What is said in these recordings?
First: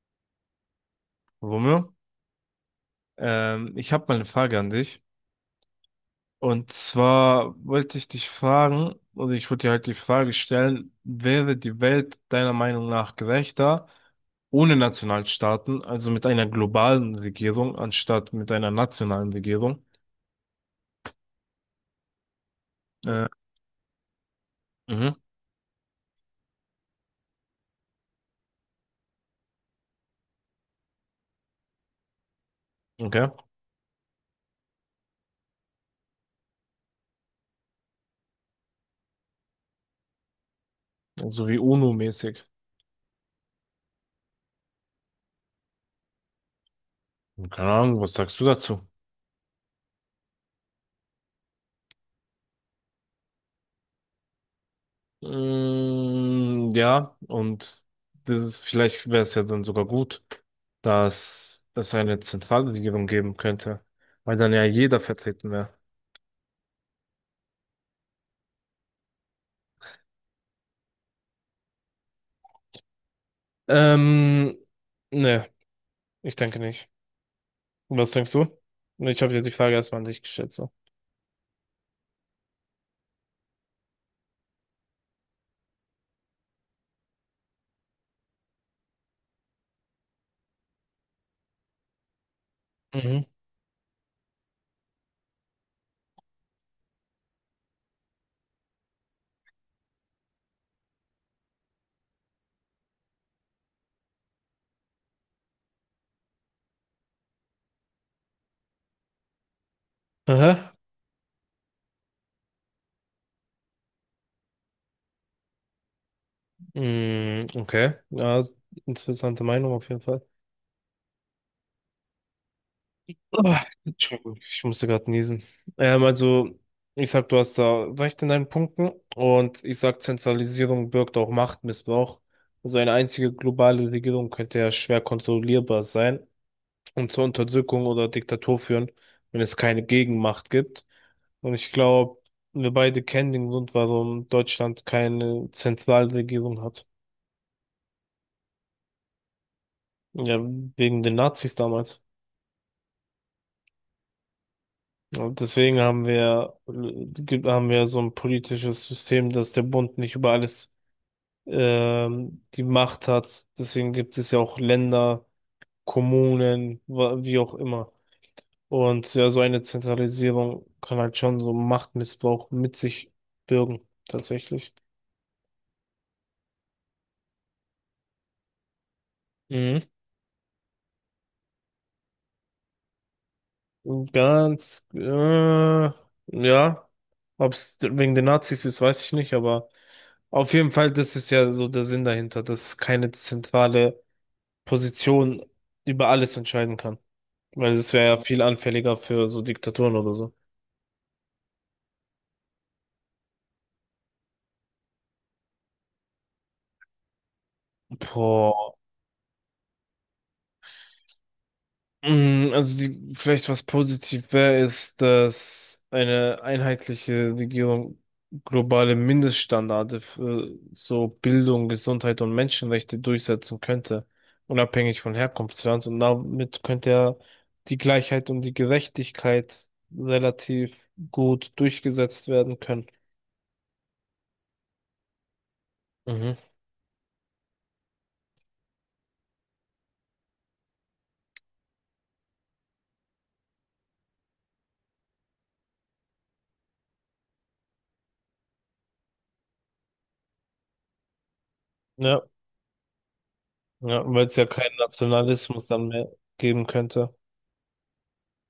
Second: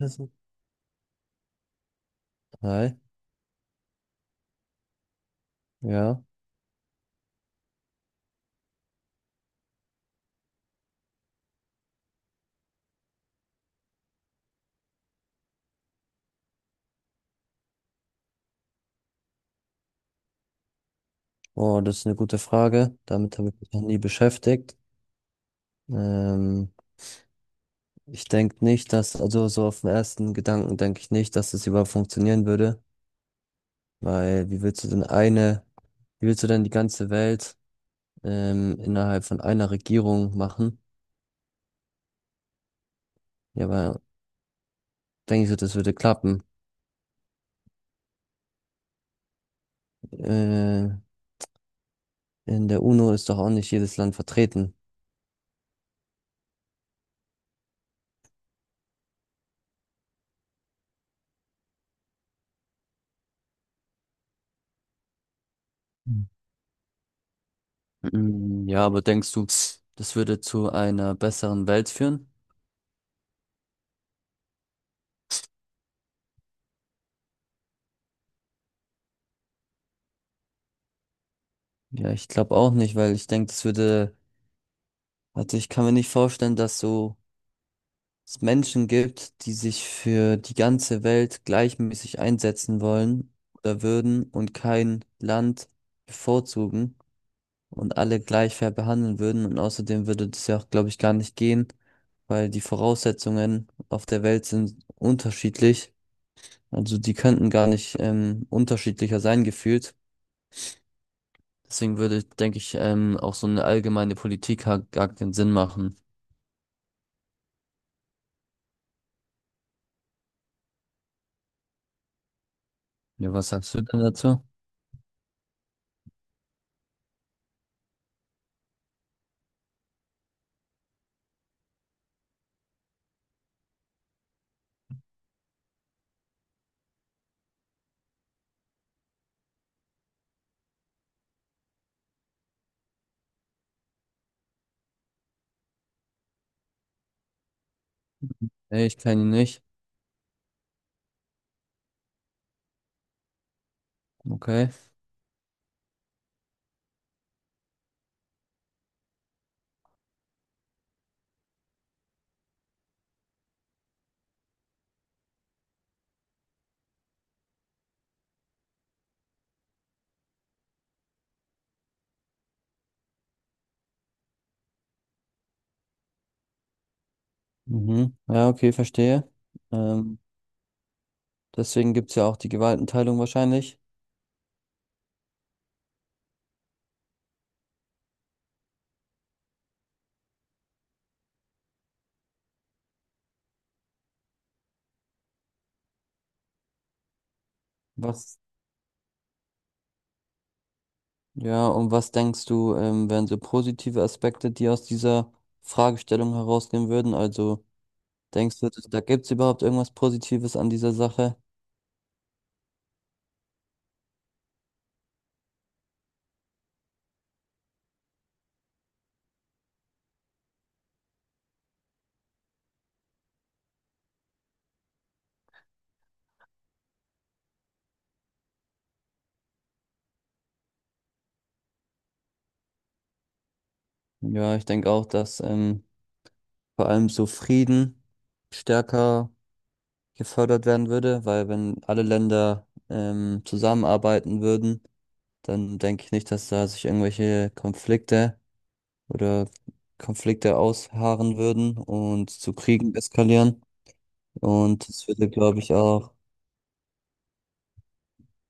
Also, Romeo, Hi, ich habe mal eine Frage an dich. ja. Und zwar wollte ich dich fragen, oder ich wollte dir halt die Frage stellen, wäre die Welt deiner Meinung nach gerechter ohne Nationalstaaten, also mit einer globalen Regierung anstatt mit einer nationalen Regierung? Oh, das ist eine gute Frage. Äh, Damit habe ich mich noch nie beschäftigt. mhm, Ähm, Ich denke nicht, dass, also so auf den ersten Gedanken denke ich nicht, dass das überhaupt funktionieren würde, okay. weil wie willst du denn eine, wie willst du denn die ganze Welt innerhalb von einer Regierung machen? So wie UNO-mäßig. Ja, aber denke ich so, das würde klappen. Keine Ahnung, was sagst du dazu? Äh, in der UNO ist doch auch nicht jedes Land vertreten. Mm, ja, und vielleicht wäre es ja dann sogar gut, dass es eine zentrale Regierung geben könnte, weil dann ja jeder vertreten wäre. Hm. Mm, ja, aber denkst du, das würde zu einer besseren Welt führen? Ähm, ne, ich denke nicht. Was denkst du? Ich habe dir die Frage erstmal an dich gestellt, so. Ja, ich glaube auch nicht, weil ich denke, das würde, also ich kann mir nicht vorstellen, dass so es Menschen gibt, die sich für die ganze Welt gleichmäßig einsetzen Mhm. wollen oder würden und kein Land bevorzugen und alle gleich fair behandeln würden. Und außerdem würde das ja auch, glaube ich, gar nicht gehen, weil die Voraussetzungen auf der Welt sind unterschiedlich. Also die könnten gar nicht unterschiedlicher sein gefühlt. Aha. Deswegen würde, denke ich, auch so eine allgemeine Politik gar keinen Sinn machen. Mm, okay. Ja, interessante Meinung auf jeden Fall. Ja, was Ah, sagst du denn Entschuldigung, dazu? ich musste gerade niesen. Also, ich sag, du hast da recht in deinen Punkten und ich sag, Zentralisierung birgt auch Machtmissbrauch. Also eine einzige globale Regierung könnte ja schwer kontrollierbar sein und zur Unterdrückung oder Diktatur führen, wenn es keine Gegenmacht gibt. Und ich glaube, wir beide kennen den Grund, warum Deutschland keine Zentralregierung hat. Ey, ich kenne ihn nicht. Ja, wegen den Nazis damals. Okay. Und deswegen haben wir, haben wir so ein politisches System, dass der Bund nicht über alles die Macht hat. Deswegen gibt es ja auch Länder, Kommunen, wie auch immer. Und ja, so eine Zentralisierung kann halt schon so Machtmissbrauch mit sich bürgen, tatsächlich. Mhm. Ja, okay, verstehe. Mhm. Ähm, Deswegen gibt's ja auch die Gewaltenteilung wahrscheinlich. Und ja, ob es wegen den Nazis ist, weiß ich nicht, aber auf jeden Fall, das ist ja so der Sinn dahinter, dass es keine zentrale Position über alles entscheiden kann. Weil es wäre ja Was, viel anfälliger für so Diktaturen oder so. ja, und was denkst du, wären so positive Aspekte, die aus dieser Fragestellung herausgehen würden? Also, denkst du, Boah. da gibt's überhaupt irgendwas Positives an dieser Sache? Mm, also die, vielleicht was positiv wäre, ist, dass eine einheitliche Regierung globale Mindeststandards für so Bildung, Gesundheit und Menschenrechte durchsetzen könnte, unabhängig von Herkunftsland. Und damit könnte ja die Gleichheit und die Gerechtigkeit relativ gut durchgesetzt werden können. Ja, ich denke auch, dass Mhm. vor allem so Frieden stärker gefördert werden würde, weil wenn alle Länder zusammenarbeiten würden, dann denke ich nicht, dass da sich irgendwelche Konflikte oder Konflikte ausharren würden Ja. und zu Kriegen eskalieren. Ja, weil es ja keinen Und das würde, glaube Nationalismus ich, dann mehr auch, geben könnte.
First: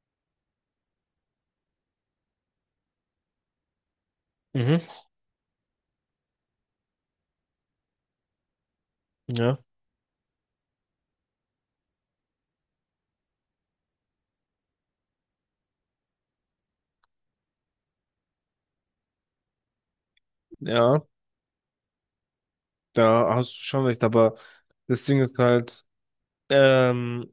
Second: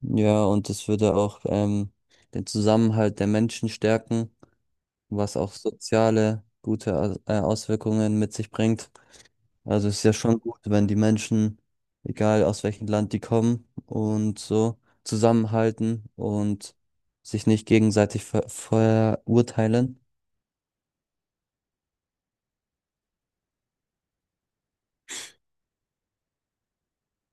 ja, und das würde auch den Zusammenhalt der Menschen stärken, Mhm. was auch soziale gute Auswirkungen mit sich bringt. Ja, Also es ist ja schon gut, wenn die Menschen, egal aus welchem Land die kommen und so, zusammenhalten und sich nicht gegenseitig verurteilen. ja, da hast du schon recht, aber das Ding ist halt, ähm,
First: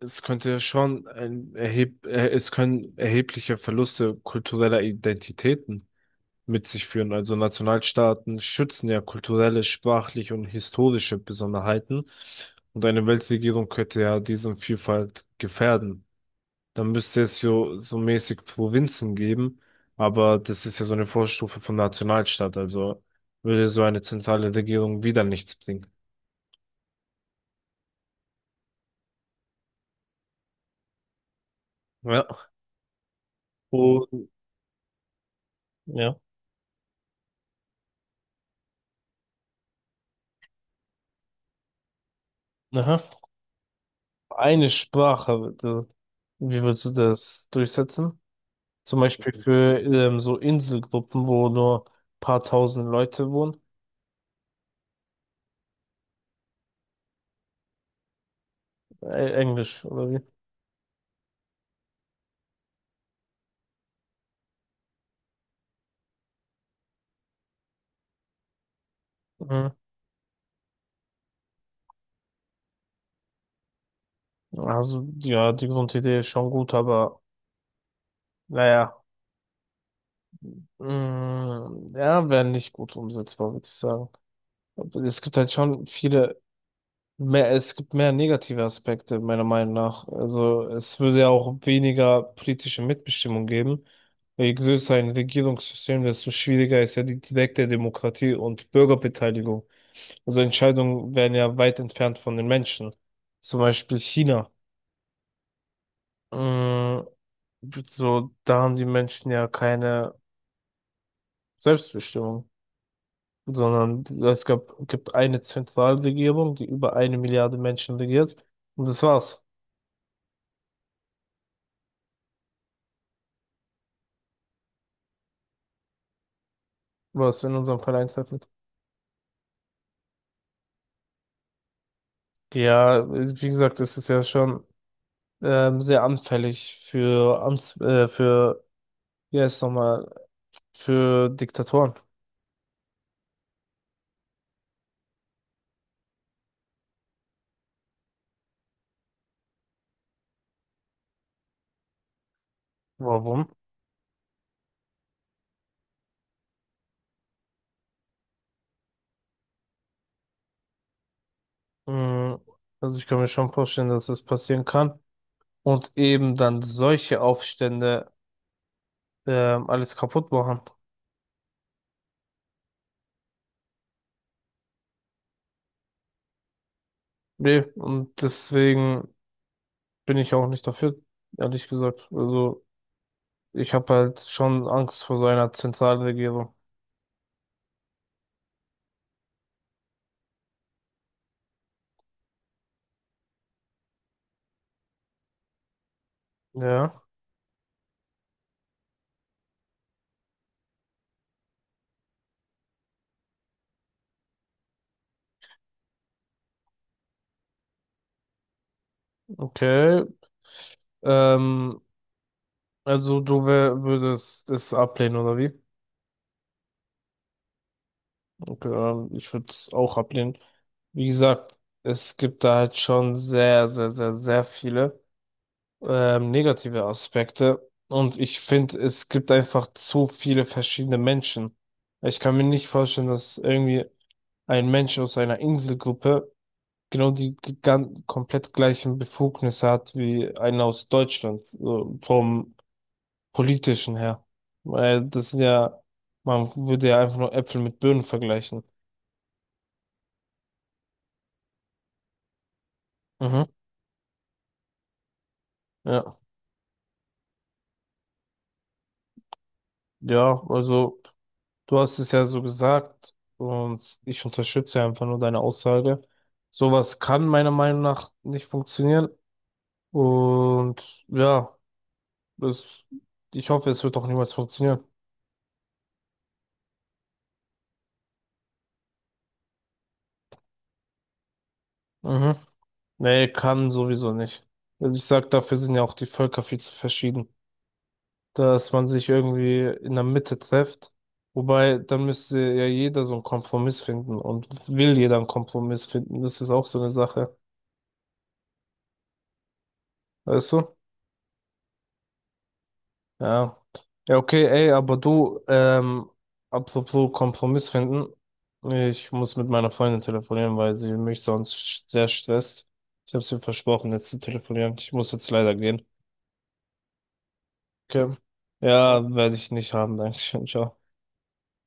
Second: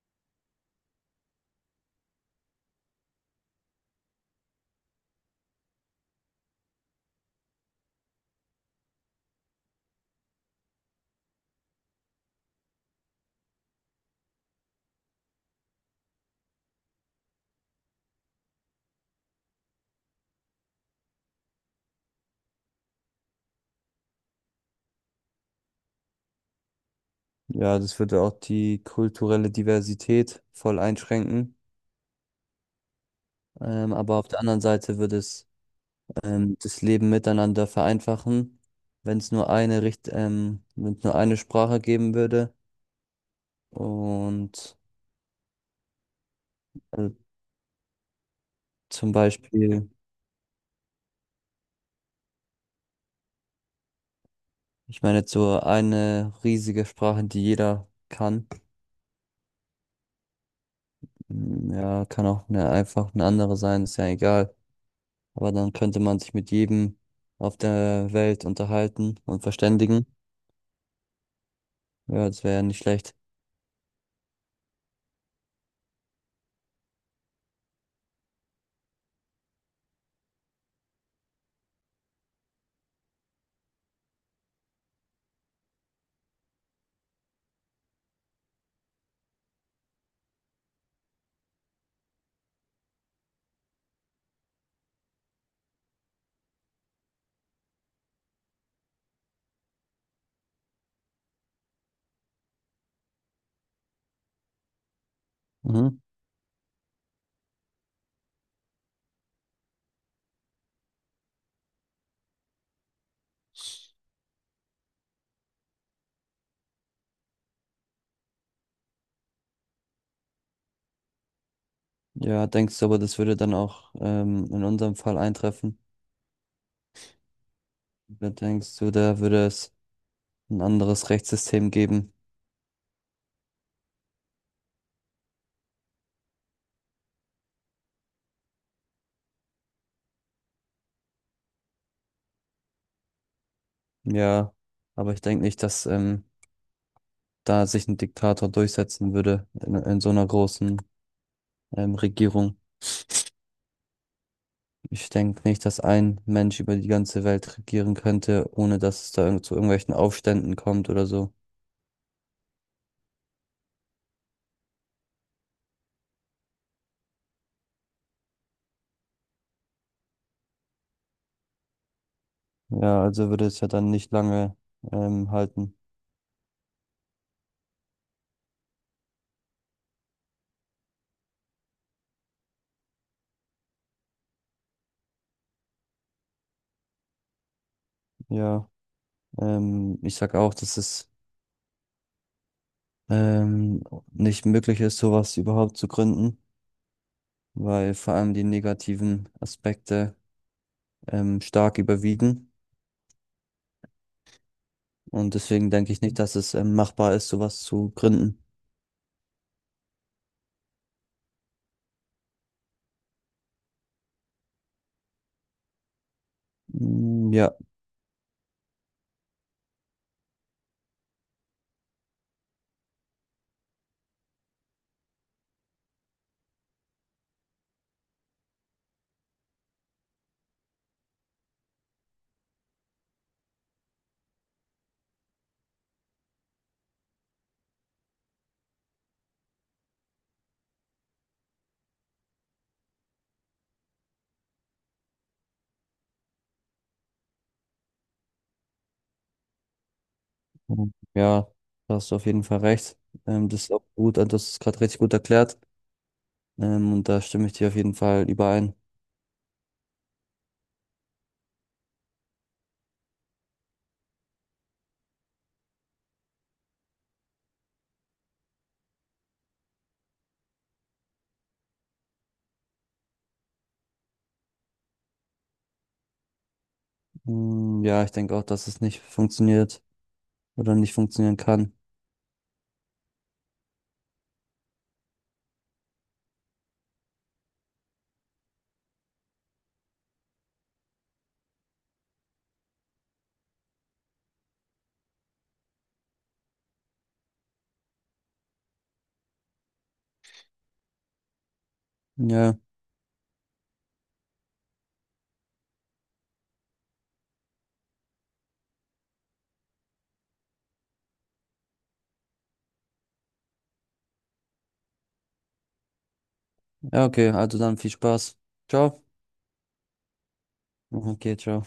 es könnte ja schon ein erheb es können erhebliche Verluste kultureller Identitäten mit sich führen. Also Nationalstaaten schützen ja kulturelle, sprachliche und historische Besonderheiten und eine Weltregierung könnte ja diesen Vielfalt gefährden. Dann müsste es so, so mäßig Provinzen geben, aber das ist ja so eine Vorstufe von Nationalstaat, also würde so eine zentrale Regierung wieder nichts bringen. Ja, das würde auch die kulturelle Diversität voll einschränken. Ja. Aber Und, auf der anderen Seite würde es ja, das Leben miteinander vereinfachen, wenn es nur eine Richt wenn es nur eine Sprache geben würde. aha. Eine Und Sprache, wie würdest du äh, das durchsetzen? Zum zum Beispiel für Beispiel, so Inselgruppen, wo nur paar tausend Leute wohnen. ich meine, jetzt so eine riesige Sprache, die jeder kann. Englisch, oder wie? Mm, ja, kann auch einfach eine andere sein, ist ja egal. Aber dann könnte man sich mit jedem auf der Welt unterhalten und Mhm. verständigen. Ja, das wäre ja nicht schlecht. Also, ja, die Grundidee ist schon gut, aber naja, mh, ja, wäre nicht gut umsetzbar, würde ich sagen. Und es gibt halt schon es gibt mehr negative Aspekte, meiner Meinung nach. Also es würde ja auch weniger politische Mitbestimmung geben. Je größer ein Regierungssystem, desto schwieriger ist ja die direkte Demokratie und Bürgerbeteiligung. Also Entscheidungen werden ja weit entfernt von den Menschen. Zum Beispiel China. Mhm. Mm, so, da haben die Menschen ja keine Selbstbestimmung, sondern gibt eine Zentralregierung, die über eine Milliarde Menschen regiert. Und das war's, Ja, denkst du aber, das würde dann auch in unserem Fall eintreffen? was in unserem Fall Oder eintreffend. denkst du, da würde es ein anderes Rechtssystem geben? Ja, wie gesagt, es ist ja schon sehr anfällig für für, wie heißt es nochmal, für Diktatoren. Ja, aber ich denke nicht, dass da sich ein Diktator durchsetzen würde in so einer großen Regierung. Warum? Ich denke nicht, dass ein Mensch über die ganze Welt regieren könnte, ohne dass es da irgend zu irgendwelchen Aufständen kommt oder so. Mm, also ich kann mir schon vorstellen, dass das passieren kann. Und eben dann solche Aufstände alles kaputt machen. Ja, also würde es ja dann nicht lange halten. Nee, und deswegen bin ich auch nicht dafür, ehrlich gesagt. Also ich habe halt schon Angst vor so einer Zentralregierung. Ja, ich sag auch, dass es ähm, nicht möglich ist, sowas überhaupt zu gründen, Ja, weil vor allem die negativen Aspekte stark überwiegen. Und deswegen denke ich nicht, dass es machbar ist, sowas zu gründen. okay. Ähm, würdest es ablehnen, oder wie? Mm, ja, Okay, ich würde es auch ablehnen. Wie gesagt, es gibt da halt schon sehr, sehr, sehr, sehr viele negative Aspekte. Und ich finde, es gibt einfach zu viele verschiedene Menschen. Ich kann mir nicht vorstellen, dass irgendwie ein Mensch aus einer Inselgruppe genau die komplett gleichen Befugnisse hat wie einer aus Deutschland, so vom politischen her. Weil das sind ja, man würde ja einfach nur Äpfel mit Birnen vergleichen. ja, da hast du auf jeden Fall recht. Mhm. Das ist auch gut, also das ist gerade richtig gut erklärt. Ja. Und da stimme ich dir auf jeden Fall überein. Ja, also du hast es ja so gesagt und ich unterstütze einfach nur deine Aussage. Sowas kann meiner Meinung nach nicht funktionieren und ja, das, ich hoffe, es wird auch niemals funktionieren. Mm, ja, ich denke auch, dass es nicht funktioniert oder nicht funktionieren kann. Mhm. Nee, kann sowieso nicht. Also ich sag, dafür sind ja auch die Völker viel zu verschieden, dass man sich irgendwie in der Mitte trifft. Wobei, dann müsste ja jeder so einen Kompromiss finden und will jeder einen Kompromiss finden. Das ist auch so eine Sache. Weißt du? Ja, Ja. Ja, okay, ey, aber du, apropos Kompromiss finden. Ich muss mit meiner Freundin telefonieren, weil sie mich sonst sehr stresst. Ich habe ihr versprochen, jetzt zu telefonieren. Ich muss jetzt leider gehen. ja, okay, also dann viel Okay. Spaß. Ja, Ciao. werde ich nicht haben. Dankeschön. Ciao. Okay, ciao.